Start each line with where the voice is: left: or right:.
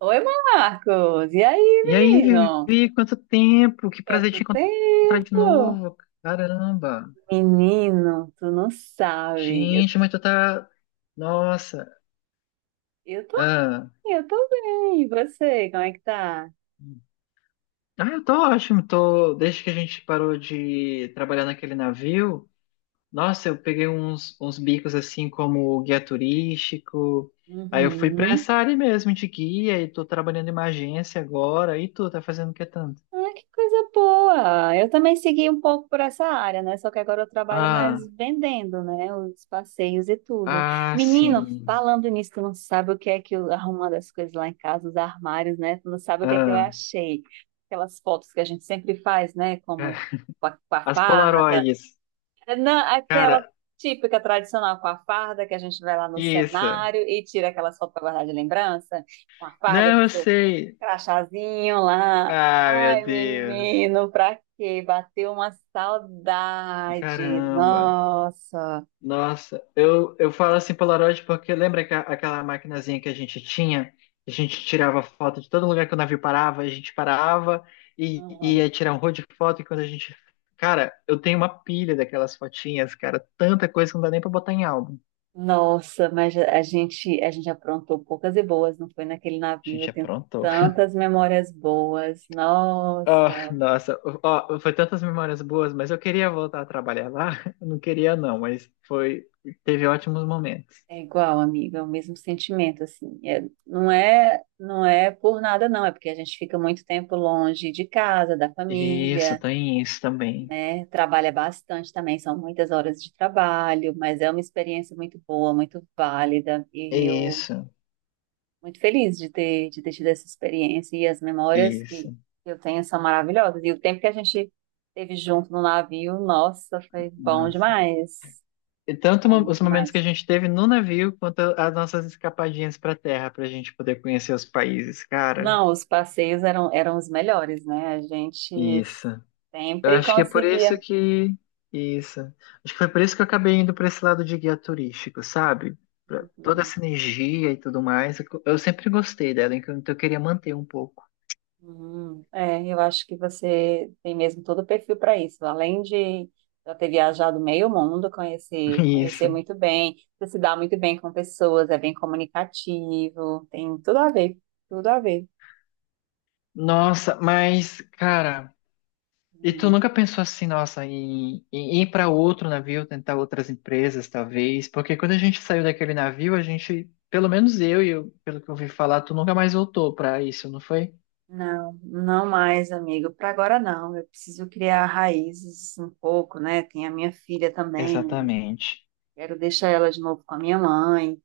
right: Oi, Marcos. E aí,
left: E aí,
right: menino?
left: Vivi, quanto tempo? Que prazer
right: Quanto
left: te encontrar de
right: tempo?
left: novo. Caramba.
right: Menino, tu não sabe.
left: Gente, mas tu tá. Nossa.
right: Eu tô,
left: Ah,
right: eu tô bem. E você, como é que tá?
left: Eu tô ótimo. Tô... Desde que a gente parou de trabalhar naquele navio, nossa, eu peguei uns bicos assim como guia turístico. Aí eu fui pra
right: Uhum.
left: essa área mesmo de guia e tô trabalhando em uma agência agora. E tu, tá fazendo o que tanto?
right: Ah, que coisa boa! Eu também segui um pouco por essa área, né? Só que agora eu trabalho mais
left: Ah,
right: vendendo, né? Os passeios e tudo.
left: ah,
right: Menino,
left: sim.
right: falando nisso, tu não sabe o que é que eu arrumando as coisas lá em casa, os armários, né? Tu não sabe o que é que eu
left: Ah,
right: achei. Aquelas fotos que a gente sempre faz, né? Como com a
left: as
right: farda.
left: Polaroids.
right: É. Não, aquela
left: Cara,
right: típica tradicional com a farda que a gente vai lá no
left: isso.
right: cenário e tira aquelas fotos para guardar de lembrança. Com a farda,
left: Não,
right: com
left: eu
right: seu
left: sei.
right: crachazinho lá.
left: Ah, meu
right: Ai,
left: Deus.
right: menino, pra quê? Bateu uma saudade.
left: Caramba.
right: Nossa.
left: Nossa, eu falo assim Polaroid porque lembra aquela maquinazinha que a gente tinha? A gente tirava foto de todo lugar que o navio parava, a gente parava e
right: Uhum.
left: ia tirar um rolo de foto e quando a gente... Cara, eu tenho uma pilha daquelas fotinhas, cara. Tanta coisa que não dá nem pra botar em álbum.
right: Nossa, mas a gente aprontou poucas e boas, não foi naquele
left: A
right: navio. Eu
left: gente
right: tenho
left: aprontou.
right: tantas memórias boas.
left: Ah,
right: Nossa.
left: nossa, ó, foi tantas memórias boas, mas eu queria voltar a trabalhar lá. Eu não queria não, mas foi, teve ótimos momentos.
right: É igual, amiga, é o mesmo sentimento, assim. É, não é por nada, não. É porque a gente fica muito tempo longe de casa, da
left: Isso,
right: família,
left: tem isso também.
right: né? Trabalha bastante também, são muitas horas de trabalho, mas é uma experiência muito boa, muito válida, e eu
left: Isso,
right: muito feliz de ter tido essa experiência, e as memórias que
left: isso.
right: eu tenho são maravilhosas, e o tempo que a gente teve junto no navio, nossa, foi bom
left: Nossa.
right: demais,
left: E tanto
right: bom
left: os momentos que
right: demais.
left: a gente teve no navio, quanto as nossas escapadinhas para terra, para a gente poder conhecer os países, cara.
right: Não, os passeios eram os melhores, né? A gente
left: Isso. Eu
right: sempre
left: acho que é por isso
right: conseguia.
left: que. Isso. Acho que foi por isso que eu acabei indo para esse lado de guia turístico, sabe? Pra toda
right: Uhum.
left: essa energia e tudo mais. Eu sempre gostei dela, então eu queria manter um pouco.
right: É, eu acho que você tem mesmo todo o perfil para isso. Além de já ter viajado meio mundo, conhecer, conhecer
left: Isso.
right: muito bem, você se dá muito bem com pessoas, é bem comunicativo, tem tudo a ver, tudo a ver.
left: Nossa, mas, cara, e tu
right: Hum.
left: nunca pensou assim, nossa, em ir para outro navio, tentar outras empresas, talvez? Porque quando a gente saiu daquele navio, a gente, pelo menos eu, pelo que eu ouvi falar, tu nunca mais voltou para isso, não foi?
right: Não, não mais, amigo. Para agora não. Eu preciso criar raízes um pouco, né? Tem a minha filha também. Eu
left: Exatamente.
right: quero deixar ela de novo com a minha mãe.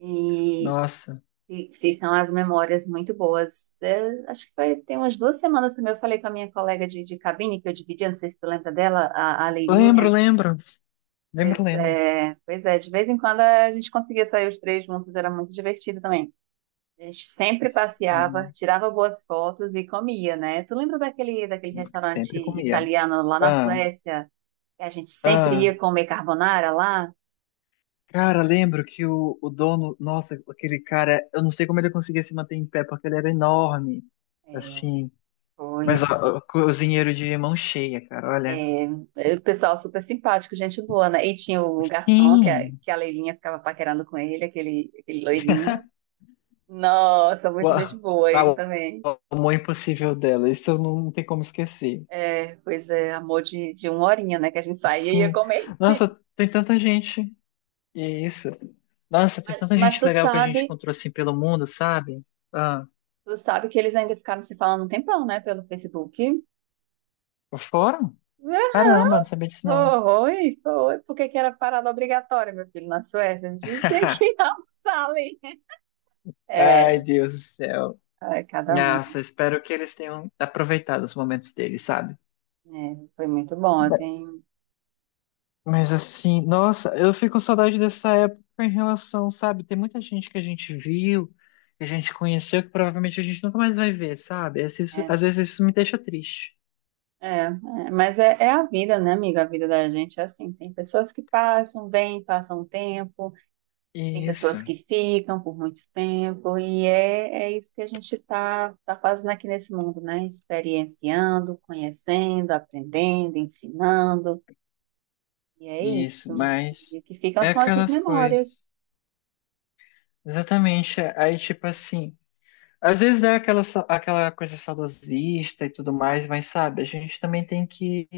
right: E
left: Nossa.
right: E ficam as memórias muito boas. É, acho que vai ter umas duas semanas também. Eu falei com a minha colega de cabine, que eu dividia, não sei se tu lembra dela, a
left: Lembro,
right: Leilinha.
left: lembro. Lembro, lembro.
right: Pois é, de vez em quando a gente conseguia sair os três juntos, era muito divertido também. A gente sempre passeava,
left: Hum,
right: tirava boas fotos e comia, né? Tu lembra daquele restaurante
left: Sempre comia.
right: italiano lá na
left: Ah,
right: Suécia? Que a gente sempre
left: ah.
right: ia comer carbonara lá?
left: Cara, lembro que o dono, nossa, aquele cara, eu não sei como ele conseguia se manter em pé, porque ele era enorme,
right: É,
left: assim. Mas ó,
right: pois
left: ó, cozinheiro de mão cheia, cara, olha.
right: é. O pessoal super simpático, gente boa, né? E tinha o garçom, que a,
left: Sim.
right: que a Leilinha ficava paquerando com ele, aquele loirinho. Nossa,
left: O,
right: muita gente
left: a-
right: boa,
left: a-
right: ele
left: o
right: também.
left: amor impossível dela, isso eu não, não tem como esquecer.
right: É, pois é, amor de uma horinha, né? Que a gente saía e ia
left: Sim.
right: comer.
left: Nossa, tem tanta gente. E é isso. Nossa, tem
right: Mas,
left: tanta
right: mas
left: gente
right: tu
left: legal que a
right: sabe,
left: gente encontrou assim pelo mundo, sabe? Ah,
right: tu sabe que eles ainda ficaram se falando um tempão, né? Pelo Facebook.
left: foram
right: Ah,
left: Caramba, não sabia disso não.
right: foi, foi. Por que que era parada obrigatória, meu filho, na Suécia? A gente tinha que almoçar ali. É,
left: Ai, Deus do céu.
right: ai, cada
left: Nossa,
right: um.
left: espero que eles tenham aproveitado os momentos deles, sabe?
right: É, foi muito bom. Eu
left: Ma-
right: tenho.
left: Mas assim, nossa, eu fico com saudade dessa época em relação, sabe? Tem muita gente que a gente viu, que a gente conheceu, que provavelmente a gente nunca mais vai ver, sabe?
right: É.
left: Às vezes isso me deixa triste.
right: É, é, é a vida, né, amiga? A vida da gente é assim. Tem pessoas que passam, vêm, passam um tempo, tem pessoas
left: Isso,
right: que ficam por muito tempo, e é, é isso que a gente está tá tá fazendo aqui nesse mundo, né? Experienciando, conhecendo, aprendendo, ensinando, e é
left: isso,
right: isso. E
left: mas
right: o que ficam
left: é
right: são essas
left: aquelas
right: memórias.
left: coisas. Exatamente. Aí, tipo assim. Às vezes é aquela, aquela coisa saudosista e tudo mais, mas sabe, a gente também tem que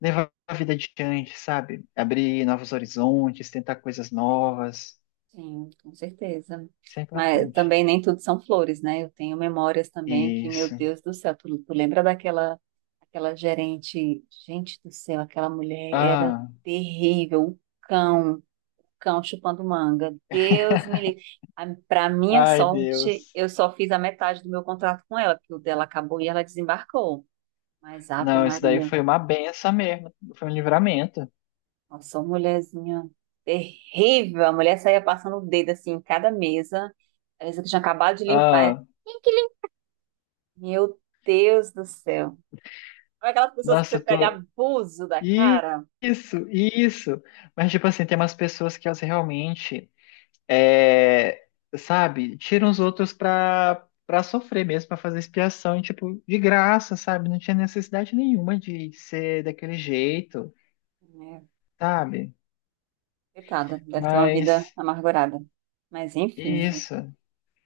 left: levar a vida adiante, sabe? Abrir novos horizontes, tentar coisas novas.
right: Sim, com certeza.
left: Isso é
right: Mas
left: importante.
right: também nem tudo são flores, né? Eu tenho memórias também que, meu
left: Isso.
right: Deus do céu, tu lembra daquela aquela gerente, gente do céu, aquela mulher era
left: Ah,
right: terrível, o cão chupando manga. Deus me livre. Pra minha
left: ai,
right: sorte,
left: Deus.
right: eu só fiz a metade do meu contrato com ela, porque o dela acabou e ela desembarcou. Mas Ave
left: Não, isso daí
right: Maria.
left: foi uma benção mesmo. Foi um livramento.
right: Nossa, uma mulherzinha terrível. A mulher saía passando o dedo assim em cada mesa. A mesa que tinha acabado de limpar.
left: Ah,
right: Meu Deus do céu. Olha aquelas pessoas que
left: nossa,
right: você
left: eu
right: pega
left: tô.
right: abuso da cara.
left: Isso, isso. Mas, tipo assim, tem umas pessoas que elas realmente. É, sabe, tira os outros pra sofrer mesmo, pra fazer expiação, e, tipo, de graça, sabe? Não tinha necessidade nenhuma de ser daquele jeito,
right: É,
left: sabe?
right: coitada, deve ter uma vida
left: Mas
right: amargurada. Mas enfim, o
left: isso,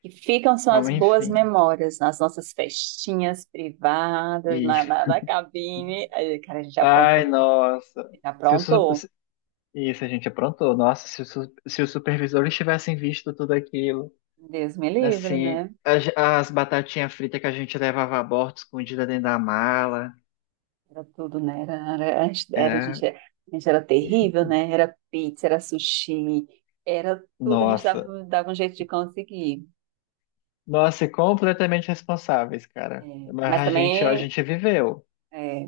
right: que ficam são
left: ó,
right: as boas
left: enfim.
right: memórias nas nossas festinhas privadas, na, na,
left: Isso.
right: na cabine. Aí, cara, a gente aprontou,
left: Ai, nossa.
right: a gente
left: Se o su-
right: aprontou.
left: se- isso a gente aprontou. Nossa, se, se os supervisores tivessem visto tudo aquilo,
right: Deus me livre,
left: assim,
right: né?
left: as batatinhas fritas que a gente levava a bordo escondida dentro da mala,
right: Era tudo, né? Era, era, a gente era, a
left: era.
right: gente era, a gente era terrível, né? Era pizza, era sushi, era tudo, a gente
left: Nossa.
right: dava um jeito de conseguir.
left: Nossa, e completamente responsáveis,
right: É,
left: cara. Mas
right: mas
left: a gente, ó, a
right: também
left: gente viveu.
right: é,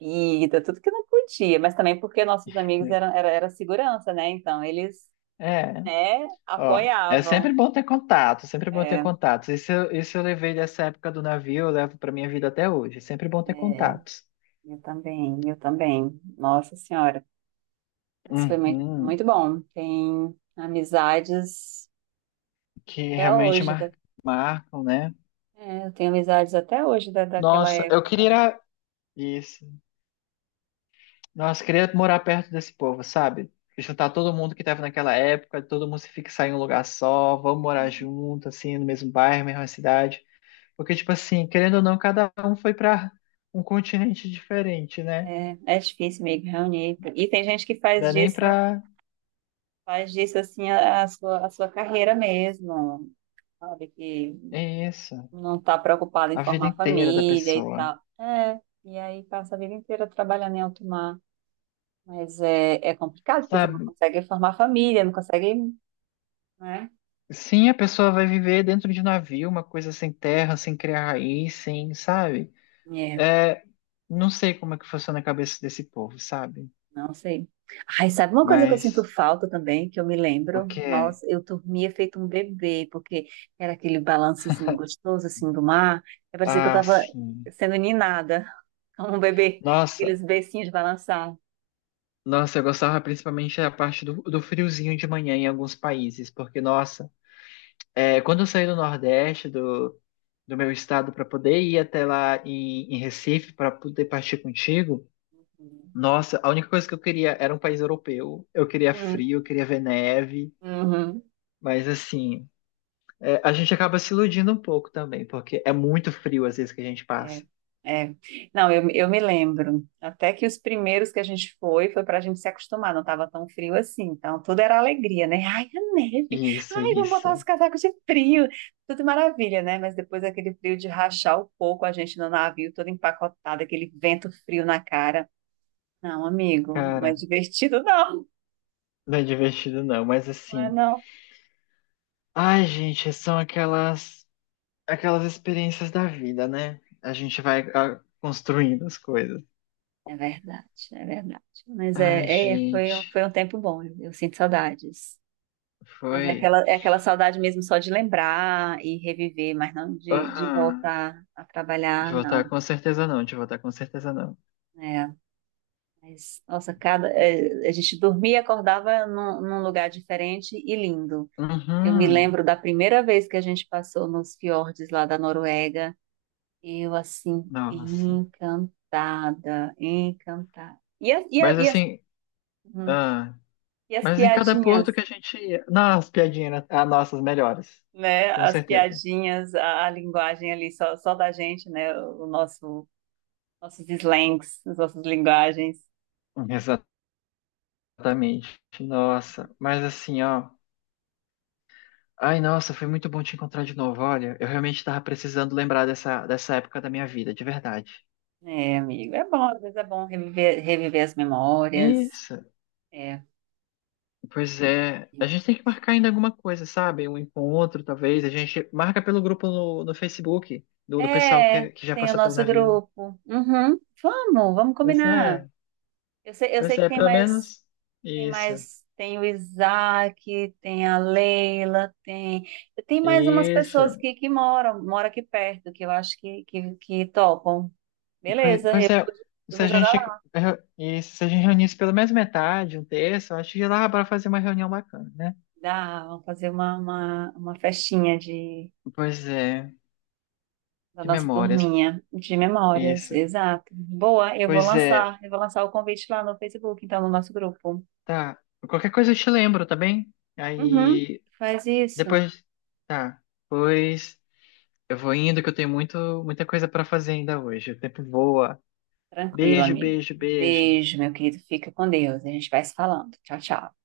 right: bebida, tudo que não podia, mas também porque nossos amigos
left: Né?
right: eram, era, era segurança, né? Então eles,
left: É,
right: né,
left: ó, é
right: apoiavam.
left: sempre bom ter contato, sempre bom ter
right: É,
left: contatos. Isso, isso eu levei dessa época do navio, eu levo pra minha vida até hoje. É sempre bom ter
right: é,
left: contatos.
right: eu também, eu também. Nossa Senhora. Mas foi muito, muito
left: Uhum,
right: bom. Tem amizades
left: que
right: até
left: realmente
right: hoje.
left: marcam, né?
right: É, eu tenho amizades até hoje daquela
left: Nossa, eu queria
right: época.
left: ir a- isso. Nossa, eu queria morar perto desse povo, sabe? Juntar todo mundo que tava naquela época, todo mundo se fixar em um lugar só, vamos morar junto, assim, no mesmo bairro, mesma cidade. Porque, tipo assim, querendo ou não, cada um foi pra um continente diferente, né?
right: É, é difícil meio que reunir. E tem gente que
left: Dá nem pra.
right: faz disso assim a sua carreira mesmo, sabe? Que
left: É isso.
right: não está preocupada
left: A
right: em
left: vida
right: formar
left: inteira da
right: família e
left: pessoa.
right: tal. É, e aí passa a vida inteira trabalhando em alto mar. Mas é, é complicado, porque você não
left: Sabe?
right: consegue formar família, não consegue,
left: Sim, a pessoa vai viver dentro de navio, uma coisa sem terra, sem criar raiz, sem, sabe?
right: né?
left: É, não sei como é que funciona a cabeça desse povo, sabe?
right: Não sei. Ai, sabe uma coisa que eu sinto
left: Mas
right: falta também, que eu me
left: o
right: lembro?
left: que é?
right: Nossa, eu dormia feito um bebê, porque era aquele balançozinho gostoso, assim, do mar. E parecia que eu
left: Ah,
right: tava
left: sim.
right: sendo ninada como um bebê.
left: Nossa,
right: Aqueles beicinhos de balançar.
left: nossa, eu gostava principalmente da parte do friozinho de manhã em alguns países, porque, nossa, é, quando eu saí do Nordeste, do meu estado para poder ir até lá em Recife para poder partir contigo. Nossa, a única coisa que eu queria era um país europeu. Eu queria
right: Hum,
left: frio, eu queria ver neve,
right: uhum.
left: mas assim, é, a gente acaba se iludindo um pouco também, porque é muito frio às vezes que a gente
right: É,
left: passa.
right: é. Não, eu me lembro. Até que os primeiros que a gente foi, foi para a gente se acostumar, não estava tão frio assim. Então, tudo era alegria, né? Ai, a neve!
left: Isso,
right: Ai, vamos botar os
left: isso.
right: casacos de frio! Tudo maravilha, né? Mas depois aquele frio de rachar o coco, a gente no navio, todo empacotado, aquele vento frio na cara. Não, amigo, não é
left: Cara,
right: divertido, não.
left: não é divertido não, mas
right: Não é,
left: assim,
right: não.
left: ai, gente, são aquelas experiências da vida, né? A gente vai ah, construindo as coisas.
right: É verdade, é verdade. Mas
left: Ai,
right: é, é, foi, um-
left: gente,
right: foi um tempo bom, eu sinto saudades. Mas
left: foi.
right: é aquela saudade mesmo só de lembrar e reviver, mas não de
left: Aham.
right: voltar a
left: De
right: trabalhar,
left: votar
right: não.
left: com certeza não, de votar com certeza não.
right: É, mas, nossa, cada, é, a gente dormia e acordava num lugar diferente e lindo. Eu me
left: Uhum.
right: lembro da primeira vez que a gente passou nos fiordes lá da Noruega, eu assim,
left: Nossa.
right: encantada, encantada.
left: Mas assim,
right: Uhum.
left: ah,
right: E as
left: mas em cada
right: piadinhas?
left: porto que a gente ia. Nossa, piadinha, né? Ah, nossas melhores.
right: Né,
left: Com
right: as
left: certeza.
right: piadinhas, a linguagem ali só, só da gente, né, o nosso nossos slangs, as nossas linguagens.
left: Exatamente. Nossa. Mas assim, ó. Ai, nossa, foi muito bom te encontrar de novo. Olha, eu realmente tava precisando lembrar dessa época da minha vida, de verdade.
right: É, amigo, é bom, às vezes é bom reviver, reviver as memórias.
left: Isso.
right: É.
left: Pois é, a gente tem que marcar ainda alguma coisa, sabe? Um encontro, talvez. A gente marca pelo grupo no Facebook do pessoal
right: É,
left: que já
right: tem o
left: passou pelo
right: nosso
left: navio.
right: grupo. Uhum. Vamos, vamos
left: Pois
right: combinar.
left: é,
right: Eu
left: pois
right: sei que
left: é,
right: tem
left: pelo
right: mais,
left: menos
right: tem
left: isso,
right: mais, tem o Isaac, tem a Leila, tem, tem mais umas pessoas
left: isso.
right: que moram aqui perto, que eu acho que topam. Beleza, eu
left: Pois é,
right: vou, eu
left: se
right: vou
left: a
right: jogar
left: gente,
right: lá.
left: eh, isso, se a gente reunisse pelo menos metade, um terço, acho que lá para fazer uma reunião bacana, né?
right: Dá, vamos fazer uma festinha de
left: Pois é,
right: da
left: que
right: nossa
left: memórias.
right: turminha de memórias,
left: Isso.
right: exato. Boa, eu vou
left: Pois é,
right: lançar, eu vou lançar o convite lá no Facebook, então, no nosso grupo.
left: tá. Qualquer coisa eu te lembro, tá bem?
right: Uhum,
left: Aí,
right: faz isso.
left: depois, tá. Pois. Eu vou indo que eu tenho muito, muita coisa para fazer ainda hoje. O tempo voa.
right: Tranquilo,
left: Beijo,
right: amigo.
left: beijo, beijo.
right: Beijo, meu querido. Fica com Deus. A gente vai se falando. Tchau, tchau.